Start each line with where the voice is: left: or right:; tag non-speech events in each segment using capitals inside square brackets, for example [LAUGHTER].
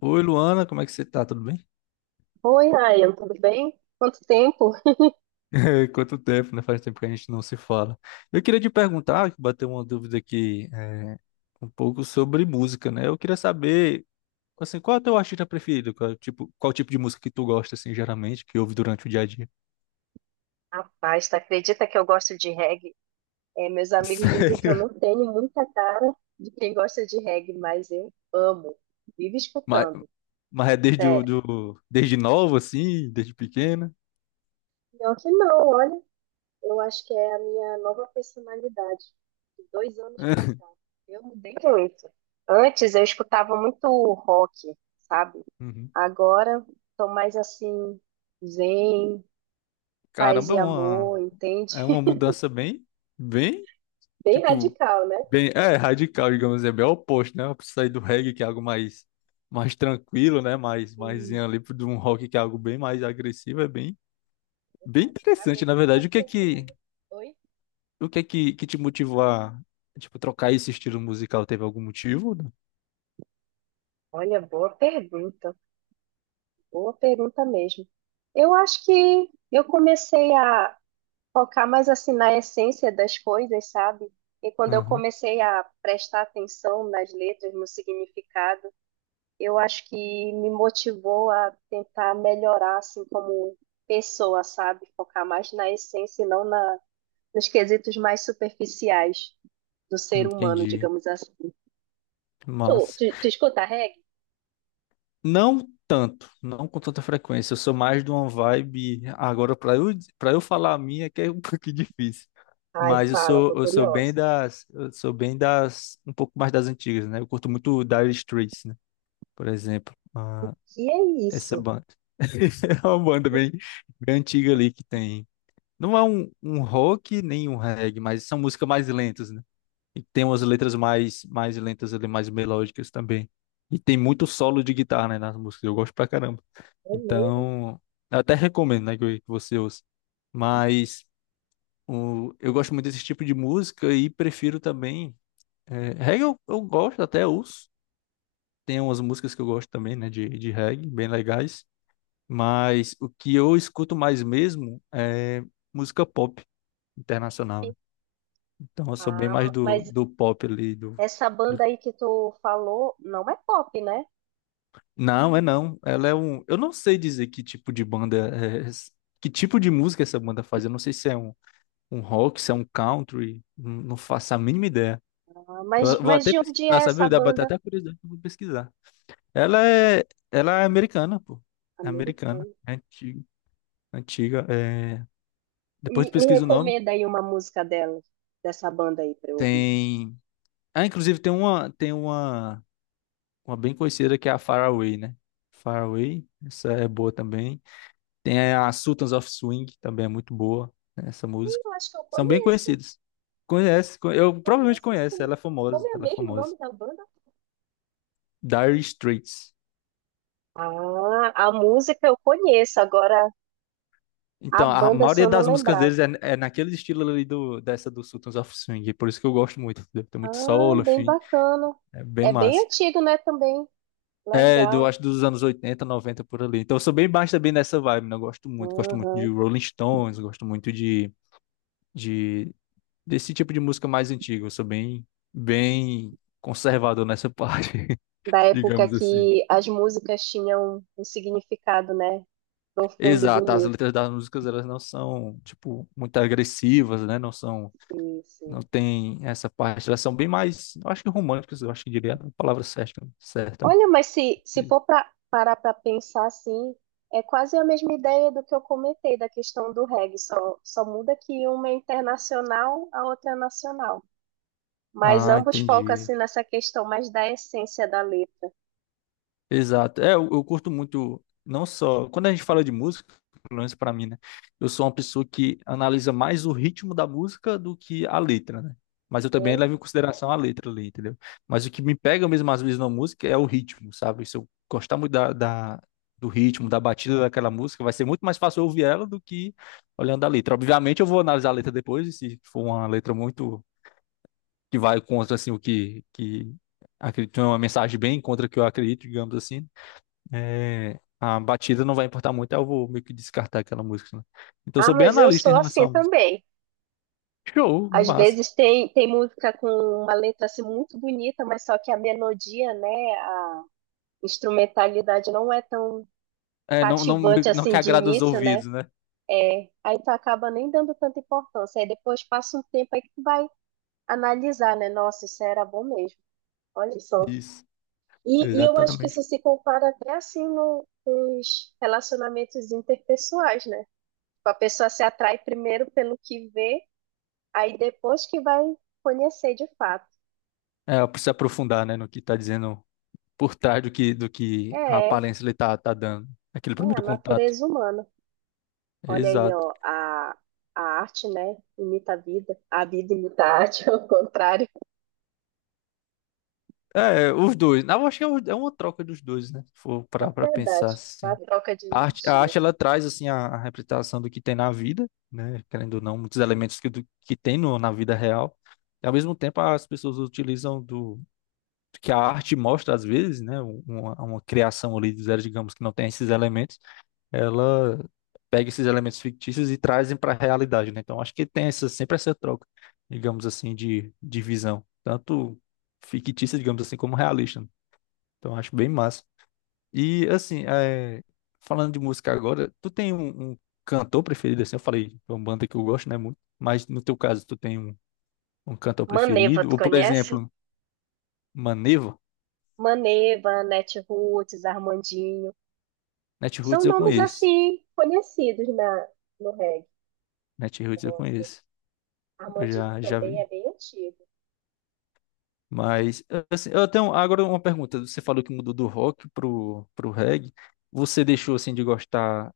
left: Oi, Luana, como é que você tá? Tudo bem?
right: Oi, Ryan, tudo bem? Quanto tempo?
left: [LAUGHS] Quanto tempo, né? Faz tempo que a gente não se fala. Eu queria te perguntar, bater uma dúvida aqui, um pouco sobre música, né? Eu queria saber, assim, qual é o teu artista preferido? Qual tipo de música que tu gosta, assim, geralmente, que ouve durante o dia a dia?
right: Rapaz, tu acredita que eu gosto de reggae? É, meus
left: [LAUGHS]
right: amigos dizem que eu
left: Sério?
right: não tenho muita cara de quem gosta de reggae, mas eu amo, vivo
left: Mas,
right: escutando,
left: mas é desde, o,
right: sério.
left: do, desde novo, assim, desde pequena?
right: Pior que não, olha, eu acho que é a minha nova personalidade, de dois anos pra cá.
left: [LAUGHS]
right: Eu mudei muito. Antes eu escutava muito rock, sabe?
left: Uhum.
right: Agora tô mais assim, zen, paz
left: Caramba, é
right: e
left: uma,
right: amor, entende?
left: é uma mudança bem,
right: [LAUGHS] Bem
left: tipo,
right: radical, né?
left: É radical, digamos assim, é bem oposto, né? Eu preciso sair do reggae, que é algo mais tranquilo, né? Mais
right: Hum,
left: ali de um rock que é algo bem mais agressivo, é bem
right: pra
left: interessante,
right: ver
left: na
right: como que é a
left: verdade. O que é que,
right: personalidade. Oi?
left: o que é que te motivou a, tipo, trocar esse estilo musical? Teve algum motivo?
right: Olha, boa pergunta mesmo. Eu acho que eu comecei a focar mais assim na essência das coisas, sabe? E quando eu
left: Aham.
right: comecei a prestar atenção nas letras, no significado, eu acho que me motivou a tentar melhorar assim como pessoa, sabe? Focar mais na essência e não na, nos quesitos mais superficiais do ser humano,
left: Entendi.
right: digamos assim. Tu,
left: Massa.
right: tu, tu escuta reggae?
left: Não tanto, não com tanta frequência. Eu sou mais de uma vibe. Agora, para eu falar a minha, que é um [LAUGHS] pouquinho difícil.
right: Ai,
left: Mas eu
right: fala,
left: sou,
right: tô
left: eu sou bem
right: curiosa.
left: das, eu sou bem das, um pouco mais das antigas, né? Eu curto muito Dire Straits, né? Por exemplo, ah,
right: Que é
left: essa
right: isso?
left: banda. [LAUGHS] É uma banda bem antiga ali que tem. Não é um rock nem um reggae, mas são músicas mais lentas, né? E tem umas letras mais lentas ali, mais melódicas também. E tem muito solo de guitarra, né, nas músicas. Eu gosto pra caramba.
right: É mesmo?
left: Então, eu até recomendo, né, que você ouça. Mas eu gosto muito desse tipo de música e prefiro também. É, reggae eu gosto, até ouço. Tem umas músicas que eu gosto também, né, de reggae, bem legais. Mas o que eu escuto mais mesmo é música pop internacional, né? Então eu sou bem
right: Ah,
left: mais do,
right: mas
left: do pop ali, do...
right: essa banda aí que tu falou não é pop, né?
left: Não, é não. Ela é um... Eu não sei dizer que tipo de banda é... Que tipo de música essa banda faz. Eu não sei se é um rock, se é um country, não faço a mínima ideia.
right: Ah, mas,
left: Eu vou
right: mas
left: até
right: de onde
left: pesquisar,
right: é essa
left: sabe? Dá pra ter
right: banda?
left: até curiosidade, eu vou pesquisar. Ela é, ela é americana, pô. É americana,
right: Americana.
left: é antiga, antiga. É... Depois de
right: Me
left: pesquisa o nome,
right: recomenda aí uma música dela, dessa banda aí pra eu ouvir.
left: tem. Ah, inclusive tem uma bem conhecida que é a Faraway, né? Faraway, essa é boa também. Tem a Sultans of Swing, que também é muito boa, né, essa
right: Ih,
left: música.
right: eu acho que eu
left: São bem
right: conheço,
left: conhecidas. Eu provavelmente
right: conheço
left: conheço,
right: sim.
left: ela é
right: Como
left: famosa,
right: é
left: ela é
right: mesmo o
left: famosa.
right: nome da banda?
left: Dire Straits.
right: Ah, a música eu conheço, agora a
left: Então, a
right: banda se
left: maioria
right: eu não
left: das músicas
right: lembrava.
left: deles é naquele estilo ali dessa do Sultans of Swing, por isso que eu gosto muito, entendeu? Tem muito
right: Ah,
left: solo,
right: bem
left: enfim,
right: bacana.
left: é bem
right: É bem
left: massa.
right: antigo, né, também.
left: É, do,
right: Legal.
left: acho dos anos 80, 90 por ali. Então, eu sou bem baixo também nessa vibe, né? Eu gosto muito de
right: Uhum.
left: Rolling Stones, gosto muito de desse tipo de música mais antiga, eu sou bem conservador nessa parte, [LAUGHS]
right: Da época
left: digamos assim.
right: que as músicas tinham um significado, né? Profundo e
left: Exato, as
right: bonito.
left: letras das músicas, elas não são, tipo, muito agressivas, né? Não são.
right: Sim,
left: Não
right: sim.
left: tem essa parte. Elas são bem mais, eu acho que românticas, eu acho que diria a palavra certa, certa, né?
right: Olha, mas se
left: Eles-
right: for pra parar para pensar assim, é quase a mesma ideia do que eu comentei da questão do reggae, só muda que uma é internacional, a outra é nacional. Mas
left: Ah,
right: ambos focam
left: entendi.
right: assim nessa questão mais da essência da letra,
left: Exato. É, eu curto muito, não só. Quando a gente fala de música, pelo menos pra mim, né? Eu sou uma pessoa que analisa mais o ritmo da música do que a letra, né? Mas eu também
right: né?
left: levo em consideração a letra ali, entendeu? Mas o que me pega mesmo às vezes na música é o ritmo, sabe? Se eu gostar muito do ritmo, da batida daquela música, vai ser muito mais fácil eu ouvir ela do que olhando a letra. Obviamente eu vou analisar a letra depois, e se for uma letra muito que vai contra assim que acredito é uma mensagem bem contra o que eu acredito, digamos assim, é, a batida não vai importar muito, aí eu vou meio que descartar aquela música, né? Então eu
right: Ah,
left: sou bem
right: mas eu
left: analista em
right: sou assim
left: relação à música.
right: também.
left: Show,
right: Às
left: massa.
right: vezes tem música com uma letra assim muito bonita, mas só que a melodia, né, a instrumentalidade não é tão
left: É, não, não,
right: cativante
left: não que
right: assim de
left: agrada os
right: início, né?
left: ouvidos, né?
right: É, aí tu acaba nem dando tanta importância. Aí depois passa um tempo aí que tu vai analisar, né? Nossa, isso era bom mesmo. Olha só.
left: Isso,
right: E eu acho que
left: exatamente.
right: isso se compara até assim nos relacionamentos interpessoais, né? Tipo, a pessoa se atrai primeiro pelo que vê, aí depois que vai conhecer de fato.
left: É, eu preciso aprofundar, né, no que tá dizendo por trás do que a
right: É,
left: aparência ele tá dando. Aquele
right: é a
left: primeiro contato.
right: natureza humana. Olha aí,
left: Exato.
right: ó, a arte, né, imita a vida imita a arte, [LAUGHS] ao contrário.
left: É, os dois. Na verdade, é uma troca dos dois, né? Se for
right: É
left: parar pra pensar
right: verdade, uma
left: assim.
right: troca de
left: A arte, a
right: energia.
left: arte ela traz assim a representação do que tem na vida, né? Querendo ou não, muitos elementos que tem no, na vida real. E ao mesmo tempo as pessoas utilizam do que a arte mostra às vezes, né? Uma criação ali do zero, digamos, que não tem esses elementos, ela pega esses elementos fictícios e trazem para a realidade, né? Então acho que tem sempre essa troca, digamos assim, de visão, tanto fictícia, digamos assim, como realista, né? Então acho bem massa. E assim, falando de música agora, tu tem um, cantor preferido assim? Eu falei, é uma banda que eu gosto, né, muito. Mas no teu caso, tu tem um cantor
right: Maneva,
left: preferido?
right: tu
left: Ou, por
right: conhece?
left: exemplo, Maneva?
right: Maneva, Netroots, Armandinho,
left: Natiruts
right: são
left: eu
right: nomes
left: conheço.
right: assim conhecidos no reggae.
left: Natiruts eu
right: Nossa,
left: conheço. Eu
right: Armandinho
left: já
right: também é
left: vi.
right: bem antigo.
left: Mas, assim, eu tenho agora uma pergunta. Você falou que mudou do rock pro reggae. Você deixou, assim, de gostar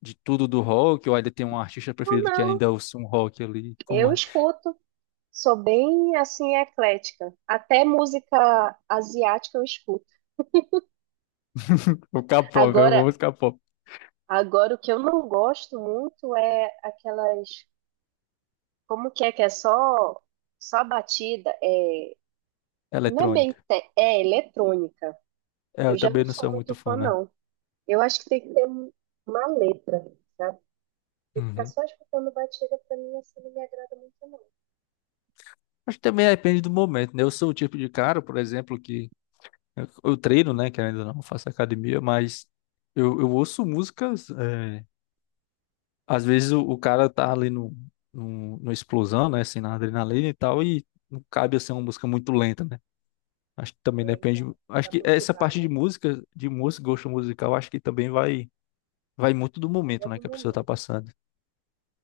left: de tudo do rock? Ou ainda tem um artista
right: Não,
left: preferido que
right: não,
left: ainda ouça um rock ali? Como
right: eu
left: é?
right: escuto. Sou bem assim eclética. Até música asiática eu escuto.
left: [LAUGHS] O K-pop, eu vou
right: Agora,
left: buscar pop.
right: Agora, o que eu não gosto muito é aquelas. Como que é só, só a batida? É, não é bem.
left: Eletrônica.
right: Te- É eletrônica.
left: É,
right: Eu
left: eu
right: já não
left: também não
right: sou
left: sou muito
right: muito fã,
left: fã, né?
right: não. Eu acho que tem que ter uma letra, sabe? E ficar
left: Uhum.
right: só escutando batida, pra mim, assim, não me agrada muito, não.
left: Acho que também depende do momento, né? Eu sou o tipo de cara, por exemplo, que eu treino, né? Que ainda não faço academia, mas eu ouço músicas. Às vezes o cara tá ali no explosão, né? Assim, na adrenalina e tal, e não cabe assim uma música muito lenta, né? Acho que também
right: É,
left: depende.
right: exato.
left: Acho
right: Pra
left: que essa
right: motivar,
left: parte
right: né?
left: de música, gosto musical, acho que também vai muito do
right: Ele é
left: momento, né?
right: do
left: Que a pessoa tá
right: momento.
left: passando.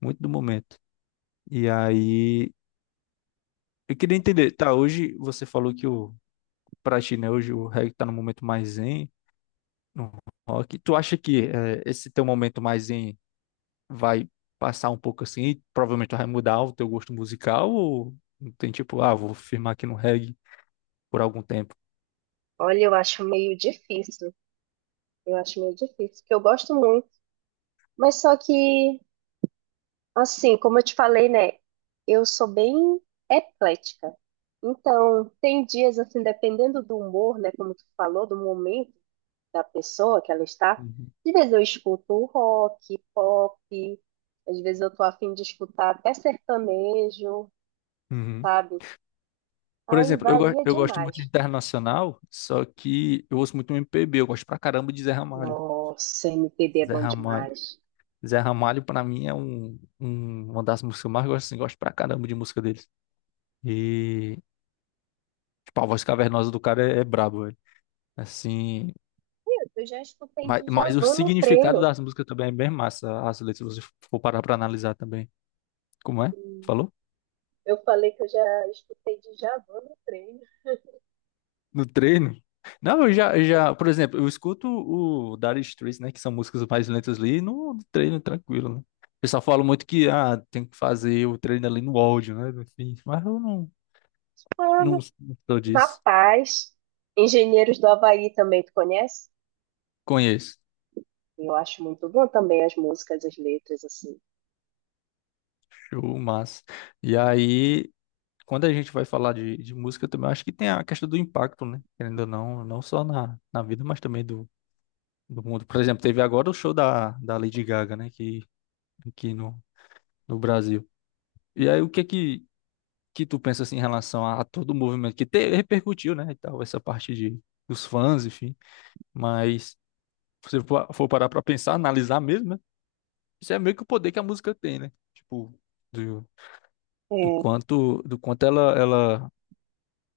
left: Muito do momento. E aí, eu queria entender, tá? Hoje você falou que o pra ti, né? Hoje o reggae tá no momento mais zen, no rock. Tu acha que esse teu momento mais zen vai passar um pouco assim? E provavelmente tu vai mudar o teu gosto musical? Ou não tem tipo, ah, vou firmar aqui no reggae por algum tempo?
right: Olha, eu acho meio difícil. Eu acho meio difícil, porque eu gosto muito. Mas só que, assim, como eu te falei, né? Eu sou bem eclética. Então, tem dias, assim, dependendo do humor, né? Como tu falou, do momento da pessoa que ela está.
left: Uhum.
right: Às vezes eu escuto rock, pop. Às vezes eu tô a fim de escutar até sertanejo,
left: Uhum.
right: sabe?
left: Por
right: Aí
left: exemplo, eu, go-
right: varia
left: eu gosto muito de
right: demais.
left: internacional, só que eu ouço muito MPB, eu gosto pra caramba de Zé Ramalho.
right: Nossa, MPB é
left: Zé
right: bom
left: Ramalho.
right: demais.
left: Zé Ramalho, pra mim, é uma das músicas que eu mais gosto, assim, gosto pra caramba de música deles. E, tipo, a voz cavernosa do cara é brabo, assim,
right: Meu, eu já escutei
left: mas o
right: Djavan no
left: significado
right: treino.
left: das músicas também é bem massa, as letras, se você for parar pra analisar também. Como é? Falou?
right: Eu falei que eu já escutei Djavan no treino.
left: No treino? Não, eu já, por exemplo, eu escuto o Dire Straits, né, que são músicas mais lentas ali, no treino tranquilo, né? O pessoal fala muito que, ah, tem que fazer o treino ali no áudio, né, enfim, mas eu não,
right: Ah,
left: não sou disso.
right: rapaz, Engenheiros do Havaí também tu conhece?
left: Conheço.
right: Eu acho muito bom também as músicas, as letras, assim.
left: Show, massa. E aí, quando a gente vai falar de música, eu também acho que tem a questão do impacto, né? Querendo ou não, não só na vida, mas também do mundo. Por exemplo, teve agora o show da Lady Gaga, né? Que, aqui no Brasil. E aí, o que é que tu pensa assim, em relação a todo o movimento que te, repercutiu, né? E tal, essa parte dos fãs, enfim. Mas se você for parar pra pensar, analisar mesmo, né? Isso é meio que o poder que a música tem, né? Tipo, do, do quanto ela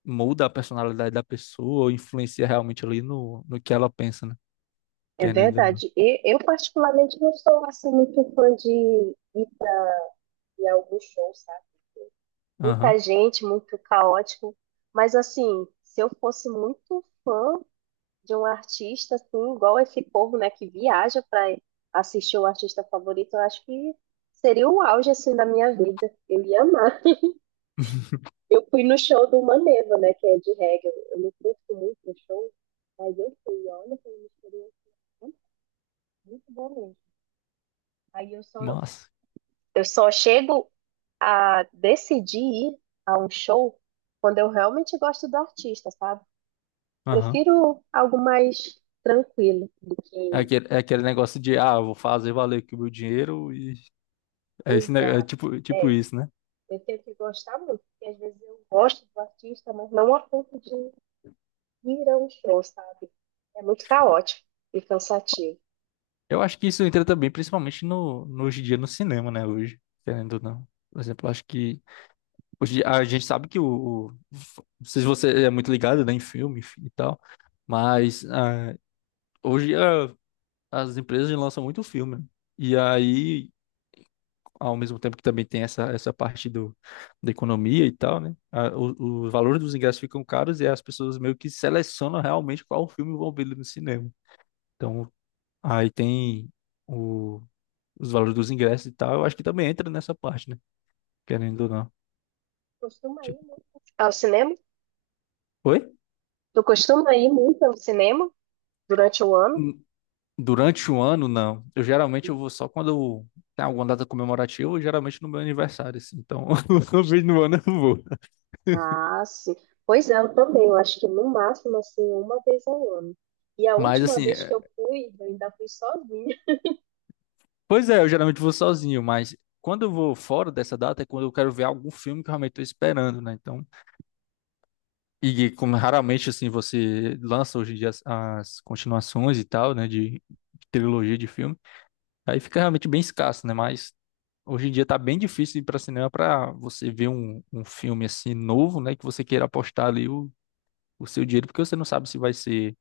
left: muda a personalidade da pessoa, ou influencia realmente ali no que ela pensa, né?
right: É, é
left: Querendo ou não.
right: verdade. E eu particularmente não sou assim muito fã de ir em alguns shows, sabe?
left: Aham.
right: Muita gente, muito caótico. Mas assim, se eu fosse muito fã de um artista, assim, igual esse povo, né, que viaja para assistir o artista favorito, eu acho que seria o auge assim da minha vida. Eu ia amar.
left: [LAUGHS]
right: Eu fui no show do Maneva, né? Que é de reggae. Eu não curto muito no show, mas eu fui. Olha, foi uma experiência muito, muito boa mesmo. Aí eu só,
left: Massa.
right: eu só chego a decidir ir a um show quando eu realmente gosto do artista, sabe?
left: Aham.
right: Prefiro algo mais tranquilo do
left: É
right: que
left: aquele, é aquele negócio de, ah, eu vou fazer valer aqui o meu dinheiro e é, esse, é
right: exato.
left: tipo, tipo
right: É,
left: isso, né?
right: eu tenho que gostar muito, porque às vezes eu gosto do artista, mas não a ponto de ir a um show, sabe? É muito caótico e cansativo.
left: Eu acho que isso entra também, principalmente hoje em dia no cinema, né? Hoje, querendo ou não. Por exemplo, eu acho que hoje a gente sabe que não sei se você é muito ligado, né, em filme e tal, mas hoje as empresas lançam muito filme, né? E aí ao mesmo tempo que também tem essa parte da economia e tal, né? Os valores dos ingressos ficam caros e as pessoas meio que selecionam realmente qual filme vão ver no cinema. Então, aí tem o, os valores dos ingressos e tal. Eu acho que também entra nessa parte, né? Querendo ou não.
right: Costuma ir
left: Tipo,
right: muito ao cinema?
left: oi?
right: Tu costuma ir muito ao cinema durante o ano?
left: Hum, Durante o ano, não. Eu geralmente eu vou só quando tem alguma data comemorativa, geralmente no meu aniversário, assim. Então, [LAUGHS] uma vez no ano eu vou.
right: Ah, sim. Pois é, eu também. Eu acho que no máximo, assim, uma vez ao ano. E a
left: Mas
right: última
left: assim,
right: vez que eu fui, eu ainda fui sozinha.
left: pois é, eu geralmente vou sozinho, mas quando eu vou fora dessa data é quando eu quero ver algum filme que eu realmente estou esperando, né? Então, e como raramente assim você lança hoje em dia as, continuações e tal, né? De trilogia de filme, aí fica realmente bem escasso, né? Mas hoje em dia tá bem difícil ir para cinema para você ver um, filme assim novo, né? Que você queira apostar ali o seu dinheiro, porque você não sabe se vai ser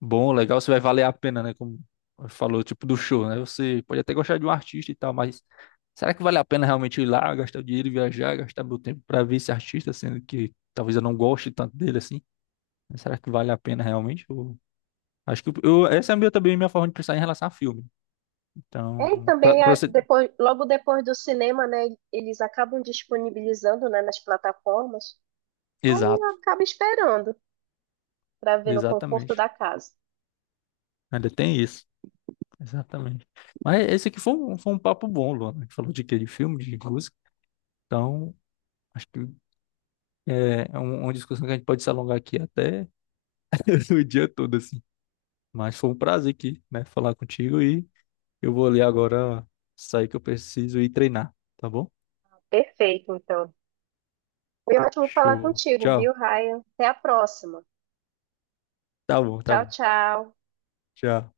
left: bom, legal, se vai valer a pena, né? Como falou, tipo do show, né? Você pode até gostar de um artista e tal, mas será que vale a pena realmente ir lá, gastar o dinheiro, e viajar, gastar meu tempo pra ver esse artista, sendo que talvez eu não goste tanto dele assim? Será que vale a pena realmente? Acho que essa é a minha, também a minha forma de pensar em relação a filme.
right: É, e
left: Então, pra,
right: também,
left: pra você.
right: depois, logo depois do cinema, né, eles acabam disponibilizando, né, nas plataformas. Aí eu
left: Exato,
right: acabo esperando para ver no conforto
left: exatamente.
right: da casa.
left: Ainda tem isso. Exatamente. Mas esse aqui foi um papo bom, Luana. A gente falou de quê? De filme, de música. Então, acho que é uma discussão que a gente pode se alongar aqui até [LAUGHS] o dia todo, assim. Mas foi um prazer aqui, né, falar contigo e eu vou ali agora sair que eu preciso ir treinar, tá bom?
right: Perfeito, então. Foi ótimo falar
left: Show.
right: contigo, viu,
left: Tchau.
right: Ryan? Até a próxima.
left: Tá bom, tá
right: Tchau,
left: bom.
right: tchau.
left: Tchau.